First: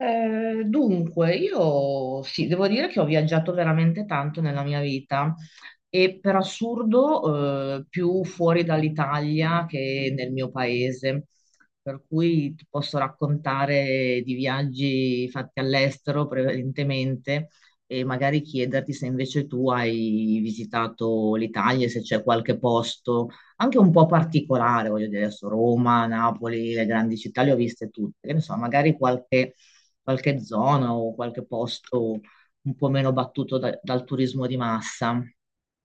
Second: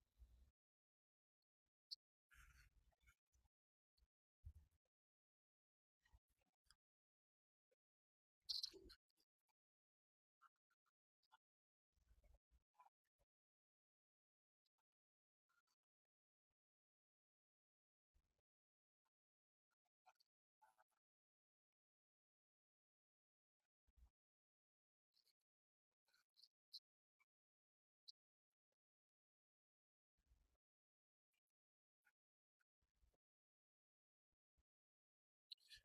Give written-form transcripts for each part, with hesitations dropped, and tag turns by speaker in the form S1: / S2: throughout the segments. S1: Dunque, io sì, devo dire che ho viaggiato veramente tanto nella mia vita e per assurdo, più fuori dall'Italia che nel mio paese. Per cui ti posso raccontare di viaggi fatti all'estero prevalentemente e magari chiederti se invece tu hai visitato l'Italia, e se c'è qualche posto anche un po' particolare, voglio dire, adesso Roma, Napoli, le grandi città le ho viste tutte, che ne so, magari qualche zona o qualche posto un po' meno battuto dal turismo di massa.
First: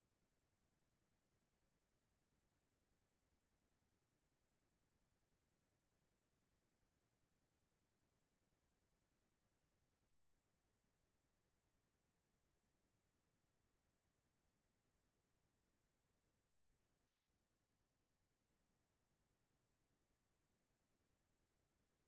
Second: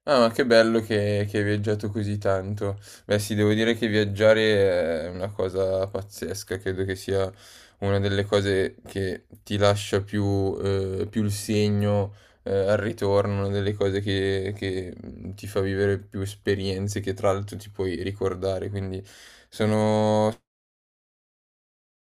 S2: Ah, ma che bello che hai viaggiato così tanto. Beh, sì, devo dire che viaggiare è una cosa pazzesca, credo che sia una delle cose che ti lascia più, più il segno, al ritorno, una delle cose che ti fa vivere più esperienze che tra l'altro ti puoi ricordare, quindi sono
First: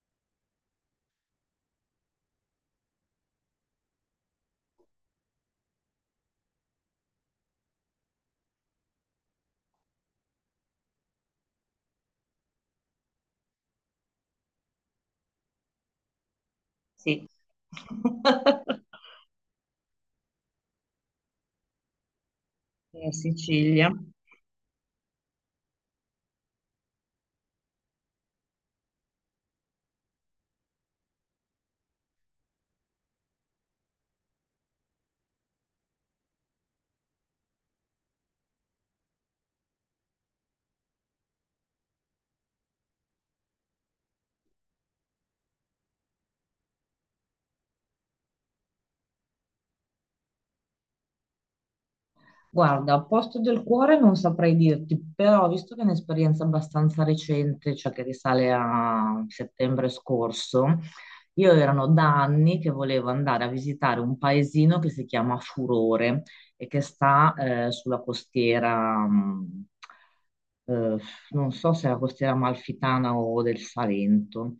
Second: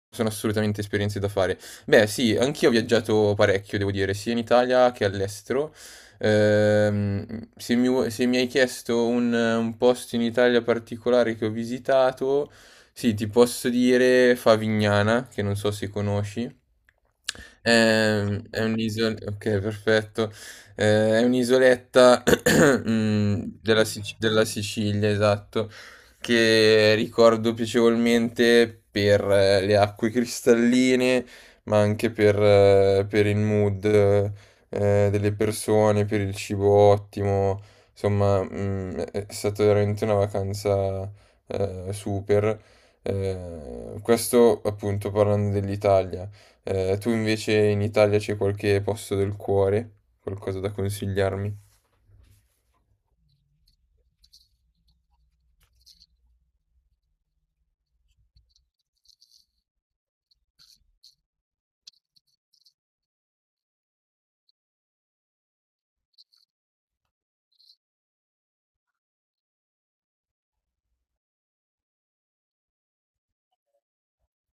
S2: sono assolutamente esperienze da fare. Beh, sì, anch'io ho viaggiato parecchio, devo dire, sia in Italia che all'estero. Se mi hai chiesto un posto in Italia particolare che ho visitato, sì, ti posso dire Favignana, che non so se conosci.
S1: Sì.
S2: Un'isola, ok, perfetto. È un'isoletta
S1: Sicilia.
S2: Della Sicilia, esatto, che ricordo piacevolmente per le acque cristalline, ma anche per il mood delle persone, per il cibo ottimo. Insomma, è stata veramente una vacanza super. Questo appunto parlando dell'Italia. Tu invece in Italia c'è qualche posto del cuore? Qualcosa da consigliarmi?
S1: Guarda, posto del cuore non saprei dirti, però visto che è un'esperienza abbastanza recente, cioè che risale a settembre scorso, io erano da anni che volevo andare a visitare un paesino che si chiama Furore, e che sta sulla costiera, eh, non so se è la costiera amalfitana o del Salento.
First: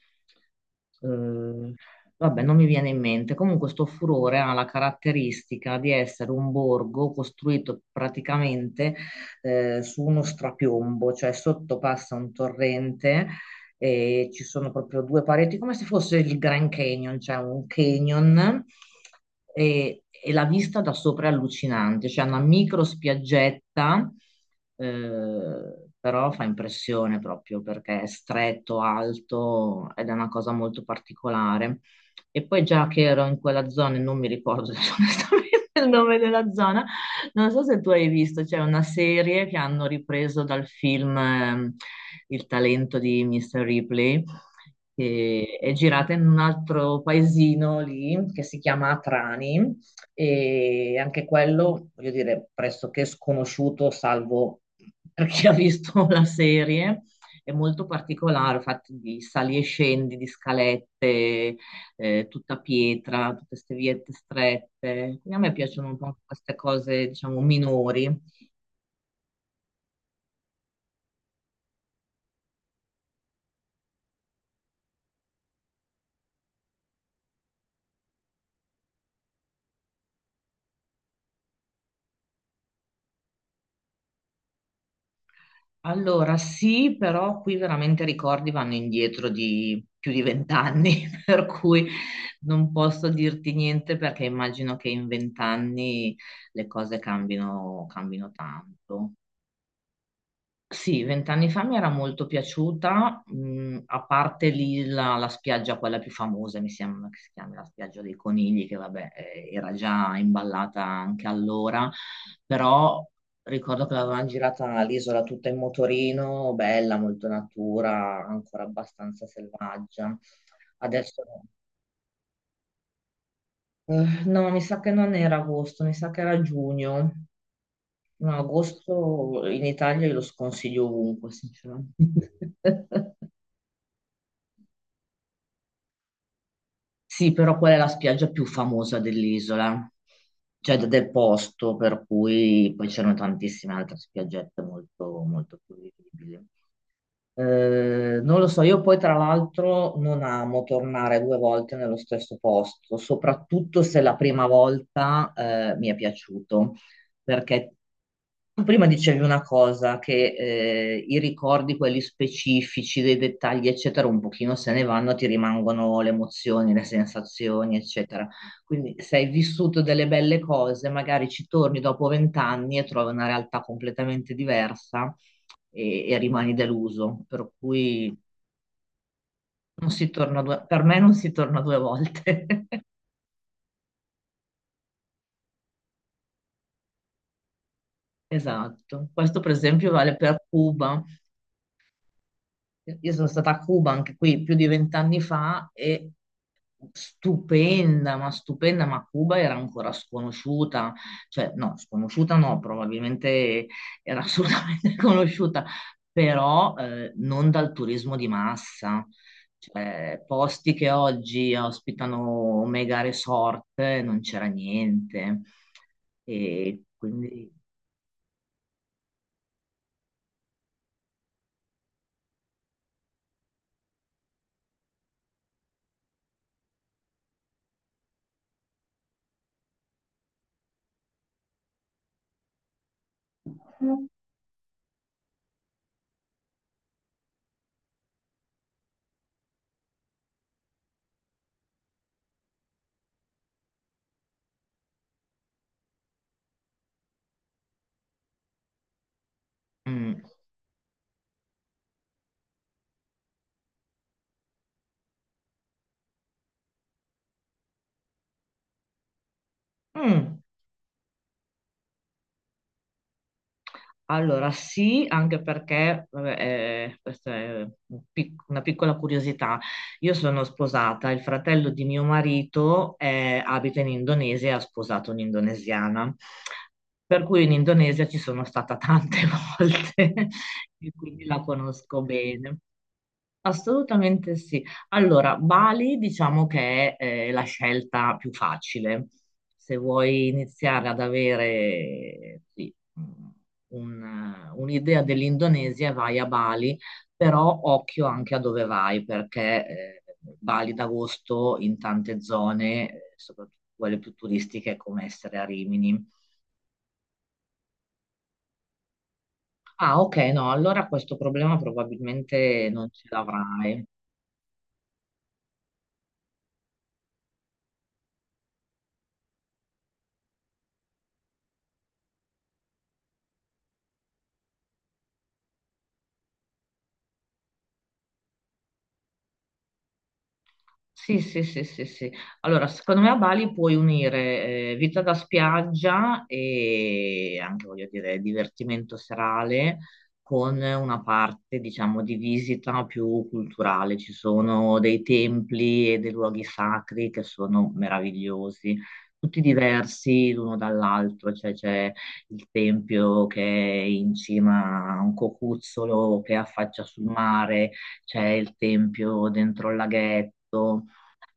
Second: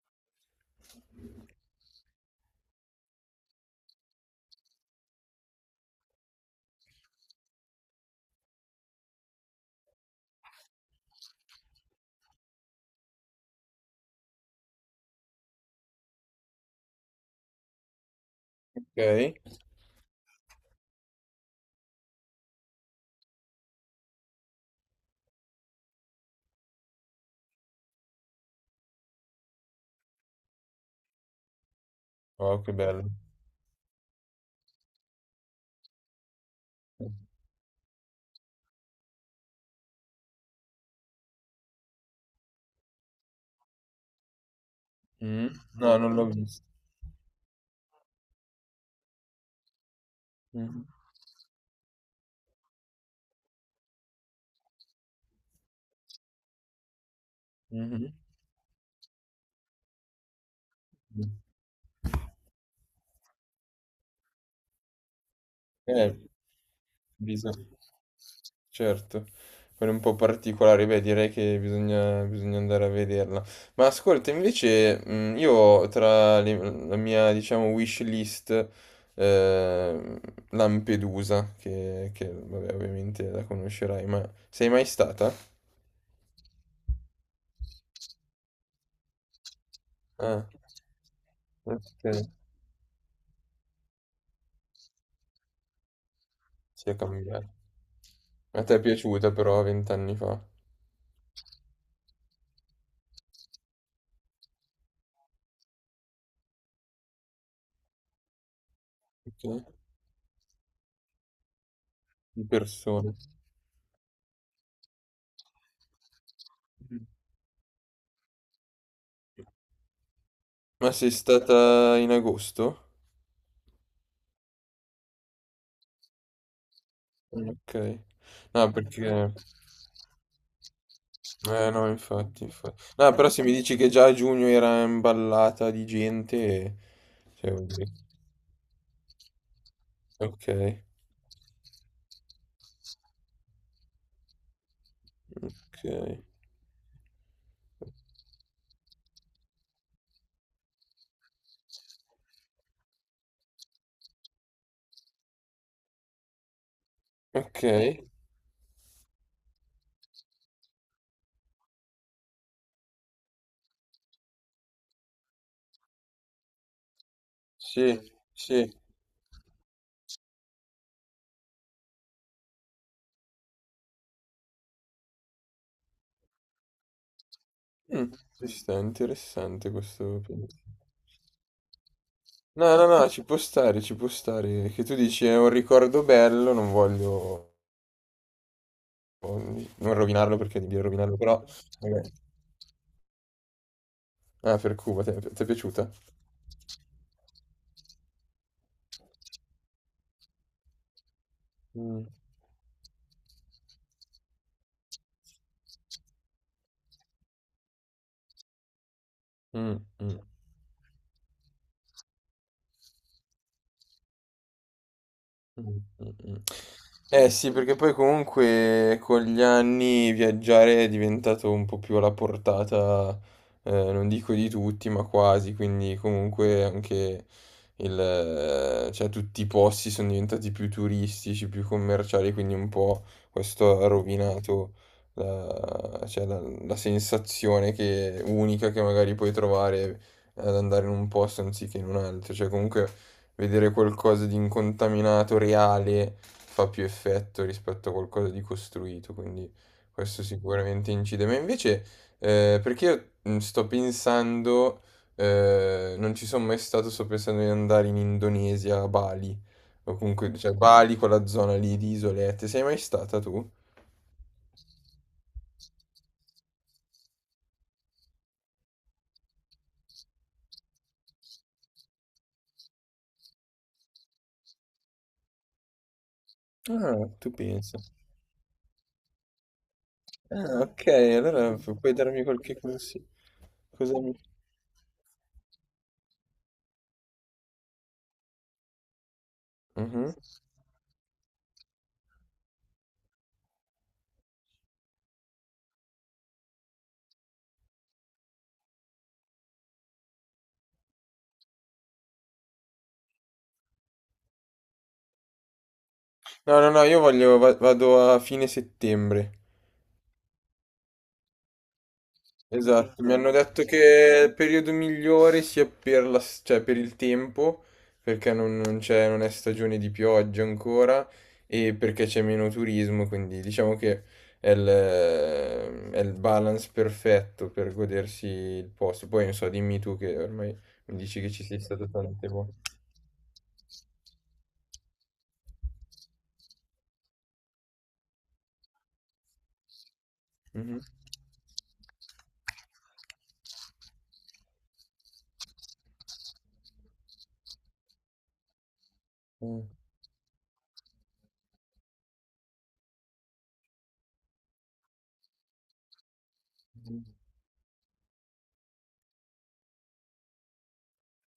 S1: Eh, Vabbè, non mi viene in mente. Comunque, sto furore ha la caratteristica di essere un borgo costruito praticamente su uno strapiombo, cioè sotto passa un torrente e ci sono proprio due pareti, come se fosse il Grand Canyon, cioè un canyon
S2: Ok.
S1: e la vista da sopra è allucinante, c'è una micro spiaggetta, però fa impressione proprio perché è stretto, alto ed è una cosa molto particolare. E
S2: Oh,
S1: poi
S2: che
S1: già che
S2: bello.
S1: ero in quella zona e non mi ricordo adesso onestamente il nome della zona, non so se tu hai visto, c'è una serie che hanno ripreso dal film Il talento di Mr. Ripley,
S2: Mm?
S1: che è
S2: No,
S1: girata
S2: non
S1: in
S2: l'ho
S1: un
S2: visto.
S1: altro paesino lì che si chiama Atrani
S2: Mm.
S1: e anche quello, voglio dire, pressoché sconosciuto, salvo per chi ha visto la serie. È molto
S2: Mh-mh.
S1: particolare, fatto di sali e scendi, di
S2: Mh.
S1: scalette, tutta pietra, tutte queste viette strette. Quindi a me piacciono un
S2: Eh,
S1: po' queste cose, diciamo,
S2: bisa
S1: minori.
S2: certo, quella è un po' particolare, beh direi che bisogna andare a vederla. Ma ascolta invece, io tra le la mia diciamo wish list, ehm, Lampedusa, che vabbè ovviamente la conoscerai, ma sei mai stata?
S1: Allora sì, però qui veramente i ricordi vanno indietro di più di
S2: Ah.
S1: 20 anni, per cui
S2: Okay,
S1: non posso dirti niente perché immagino che in 20 anni le
S2: si è
S1: cose
S2: cambiato.
S1: cambino, cambino
S2: A te è
S1: tanto.
S2: piaciuta però 20 anni fa?
S1: Sì, 20 anni fa mi era molto piaciuta, a parte lì la spiaggia, quella più famosa, mi sembra che si chiami la spiaggia dei conigli, che vabbè,
S2: Okay,
S1: era già imballata anche allora,
S2: di
S1: però
S2: persona.
S1: ricordo che l'avevamo girata l'isola tutta in motorino, bella, molto natura, ancora abbastanza selvaggia.
S2: Ma sei
S1: Adesso
S2: stata in agosto?
S1: no, mi sa che non era agosto, mi sa che era giugno.
S2: Mm. Ok.
S1: No,
S2: No, perché...
S1: agosto in Italia io lo sconsiglio ovunque,
S2: Eh no,
S1: sinceramente.
S2: infatti, infatti. No, però se mi dici che già a giugno era imballata di gente...
S1: Sì,
S2: cioè,
S1: però
S2: vuol
S1: qual è la
S2: dire-
S1: spiaggia più famosa dell'isola?
S2: ok,
S1: Cioè del posto, per cui poi c'erano tantissime altre spiaggette molto, molto più
S2: ok.
S1: vivibili. Non lo so, io poi tra l'altro non amo tornare due volte nello stesso posto, soprattutto se la prima volta mi è piaciuto
S2: Ok,
S1: perché tu prima dicevi una cosa, che i ricordi, quelli specifici, dei dettagli, eccetera, un pochino se ne vanno, ti rimangono le emozioni, le sensazioni,
S2: sì,
S1: eccetera.
S2: sì.
S1: Quindi se hai vissuto delle belle cose, magari ci torni dopo 20 anni e trovi una realtà completamente diversa e rimani deluso. Per cui
S2: Ci sta, interessante
S1: non si
S2: questo
S1: torna due- per
S2: pensiero.
S1: me non si torna due volte.
S2: No, no, no, ci può stare, ci può stare. Che tu dici è un ricordo bello, non voglio
S1: Esatto. Questo per esempio
S2: non
S1: vale
S2: rovinarlo
S1: per
S2: perché devi
S1: Cuba.
S2: rovinarlo, però... vabbè.
S1: Io sono stata a Cuba anche qui più
S2: Ah,
S1: di
S2: per Cuba,
S1: 20 anni
S2: ti è
S1: fa
S2: piaciuta?
S1: e stupenda, ma Cuba era ancora sconosciuta, cioè no,
S2: Mm,
S1: sconosciuta no, probabilmente era assolutamente conosciuta, però non dal turismo di massa.
S2: mm, mm.
S1: Cioè, posti che oggi ospitano mega resort, non c'era niente.
S2: Mh, mh, mh.
S1: E
S2: Eh
S1: quindi.
S2: sì, perché poi comunque con gli anni viaggiare è diventato un po' più alla portata, non dico di tutti, ma quasi, quindi comunque anche cioè tutti i posti sono diventati più turistici, più commerciali, quindi un po' questo ha rovinato la sensazione unica che magari puoi trovare ad andare in un posto anziché in un altro, cioè comunque vedere qualcosa di incontaminato, reale, fa più effetto rispetto a qualcosa di costruito, quindi
S1: Mm,
S2: questo sicuramente incide. Ma invece, perché io sto pensando, non ci sono mai stato, sto pensando di andare in Indonesia, a Bali, o comunque,
S1: mm.
S2: cioè Bali, quella zona lì di isolette. Sei mai stata tu?
S1: Allora, sì, anche perché, vabbè, questa è una piccola curiosità, io sono sposata, il fratello di mio marito abita in Indonesia e ha sposato un'indonesiana,
S2: Ah,
S1: per
S2: tu
S1: cui in
S2: pensi.
S1: Indonesia ci sono stata tante volte
S2: Ah, ok,
S1: e quindi la
S2: allora puoi
S1: conosco
S2: darmi
S1: bene.
S2: qualche consiglio. Cosa mi...
S1: Assolutamente sì. Allora, Bali diciamo che è la scelta più facile. Se
S2: Mhm.
S1: vuoi iniziare ad avere sì, un'idea dell'Indonesia, vai a Bali, però occhio anche a dove vai, perché Bali d'agosto in tante zone, soprattutto quelle più turistiche, è come essere a Rimini.
S2: No, no, no, io voglio, vado a fine settembre.
S1: Ah, ok, no, allora questo problema probabilmente non
S2: Esatto,
S1: ce
S2: mi hanno detto
S1: l'avrai.
S2: che il periodo migliore sia per cioè, per il tempo, perché non c'è, non è stagione di pioggia ancora e perché c'è meno turismo, quindi diciamo che è il, è il balance perfetto per godersi il posto. Poi non so, dimmi tu che ormai mi
S1: Sì,
S2: dici che
S1: sì,
S2: ci sei
S1: sì, sì,
S2: stato
S1: sì.
S2: tante volte.
S1: Allora, secondo me a Bali puoi unire vita da spiaggia e anche, voglio dire, divertimento serale con
S2: Mhm.
S1: una parte, diciamo, di visita più culturale. Ci sono dei templi e dei luoghi sacri che sono meravigliosi, tutti
S2: Mm.
S1: diversi l'uno dall'altro, cioè c'è il tempio che è in cima a un cocuzzolo che affaccia sul mare, c'è il tempio dentro il laghetto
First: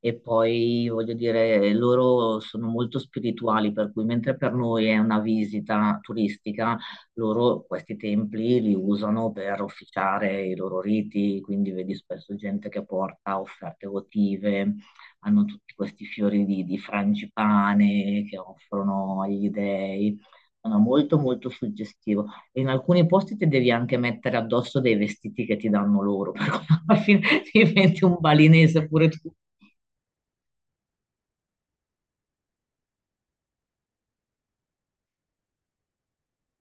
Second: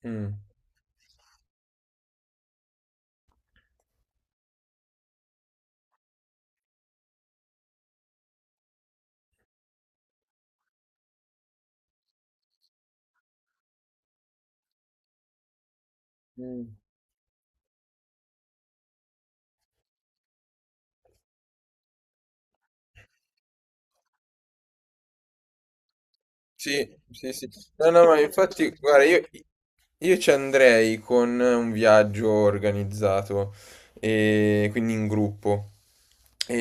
S1: e
S2: Mm.
S1: poi voglio dire, loro sono molto spirituali, per cui mentre per noi è una visita turistica, loro questi templi li usano per officiare i loro riti, quindi vedi spesso gente che porta offerte votive, hanno tutti questi fiori di,
S2: Mm.
S1: di frangipane che offrono agli dei. Sono molto molto suggestivo. E in alcuni posti ti devi anche mettere addosso dei vestiti che ti danno loro, per cui
S2: Sì,
S1: alla fine
S2: sì, sì. No,
S1: diventi
S2: no,
S1: un
S2: ma infatti,
S1: balinese
S2: guarda,
S1: pure tu.
S2: io ci andrei con un viaggio organizzato, e quindi in gruppo.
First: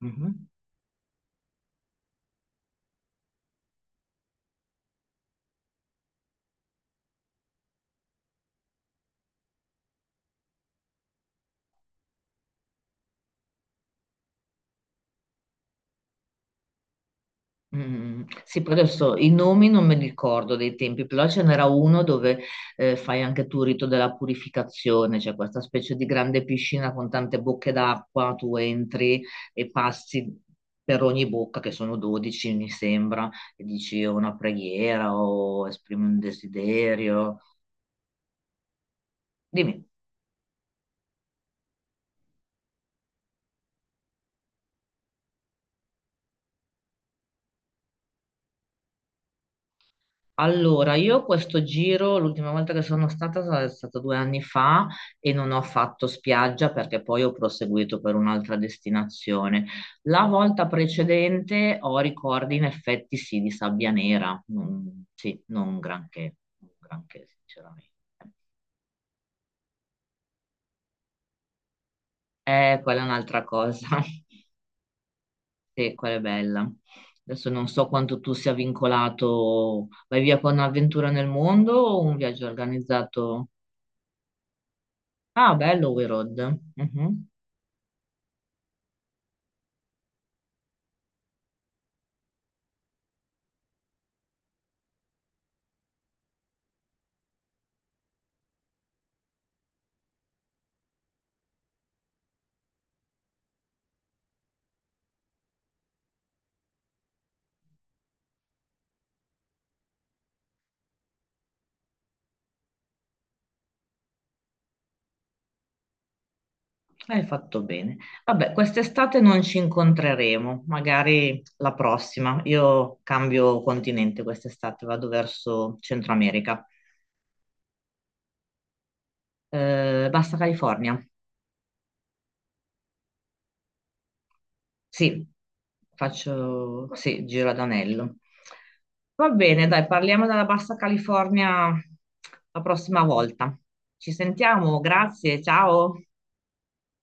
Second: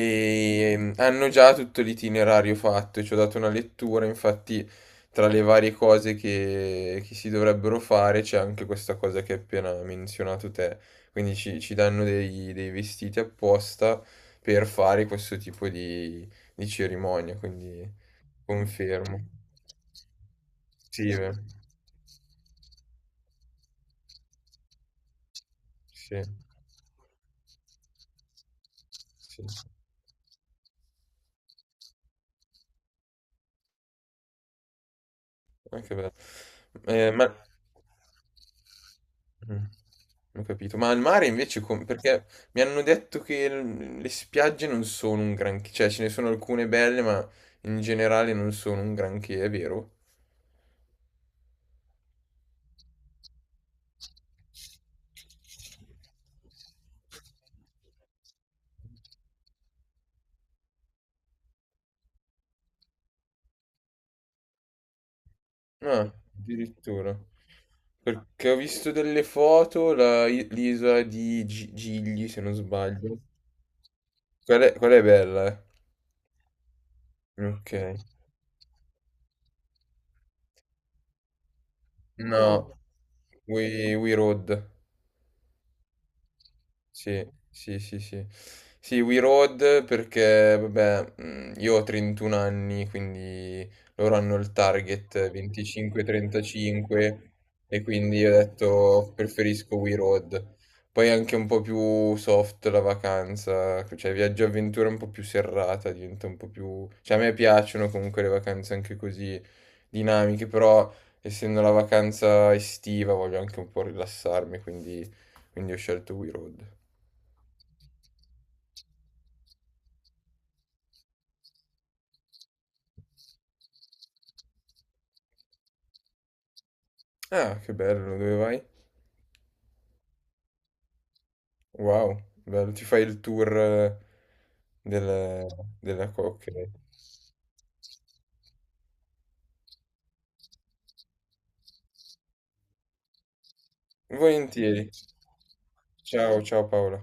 S1: Mhm.
S2: hanno già tutto l'itinerario fatto, ci ho dato una lettura, infatti tra le varie cose che si dovrebbero fare c'è anche questa cosa che hai appena menzionato te. Quindi ci danno dei vestiti apposta per fare questo tipo di cerimonia, quindi
S1: Mm, sì, però adesso
S2: confermo.
S1: i nomi non me li ricordo dei tempi,
S2: Sì,
S1: però
S2: eh.
S1: ce n'era uno dove fai anche tu il rito della purificazione, cioè questa specie di
S2: Sì,
S1: grande piscina con tante bocche d'acqua, tu entri
S2: sì, sì,
S1: e passi per ogni bocca, che sono 12 mi sembra, e dici una preghiera o
S2: anche
S1: esprimi
S2: vero.
S1: un
S2: Ehm, ma
S1: desiderio. Dimmi.
S2: Ho capito. Ma al mare invece com perché mi hanno detto che l le spiagge non sono un granché, cioè ce ne sono alcune belle, ma in generale non sono un granché, è vero?
S1: Allora, io questo giro, l'ultima volta che sono stata è stato 2 anni fa e non ho fatto spiaggia perché poi ho proseguito per un'altra destinazione. La volta precedente ho ricordi in effetti sì di sabbia nera, non, sì, non
S2: Ah,
S1: granché, non
S2: addirittura.
S1: granché sinceramente.
S2: Perché ho visto delle foto, la i l'isola di Gi Gigli, se non
S1: Quella è
S2: sbaglio.
S1: un'altra cosa,
S2: Quella è bella, eh.
S1: sì, quella è bella. Adesso non
S2: Ok.
S1: so quanto tu sia vincolato, vai via con un'avventura nel mondo o un
S2: No,
S1: viaggio
S2: no,
S1: organizzato?
S2: We Road.
S1: Ah, bello We Road.
S2: Sì,
S1: Mhm.
S2: sì, sì, sì. Sì, We Road perché, vabbè, io ho 31 anni, quindi loro hanno il target 25-35 e quindi ho detto preferisco We Road. Poi è anche un po' più soft la vacanza, cioè viaggio avventura un po' più serrata, diventa un po' più... Cioè a me piacciono comunque le vacanze anche così dinamiche, però essendo la vacanza estiva voglio anche un po' rilassarmi, quindi, quindi ho scelto We Road.
S1: Hai fatto bene. Vabbè, quest'estate non ci incontreremo, magari la prossima. Io cambio continente quest'estate, vado verso Centro America.
S2: Ah, che bello, dove vai?
S1: Basta California.
S2: Wow, bello, ti fai il tour
S1: Sì,
S2: della, della cocca.
S1: faccio, sì, giro ad anello. Va bene, dai, parliamo della Bassa California la prossima volta. Ci sentiamo,
S2: Volentieri.
S1: grazie, ciao.
S2: Ciao, ciao Paola.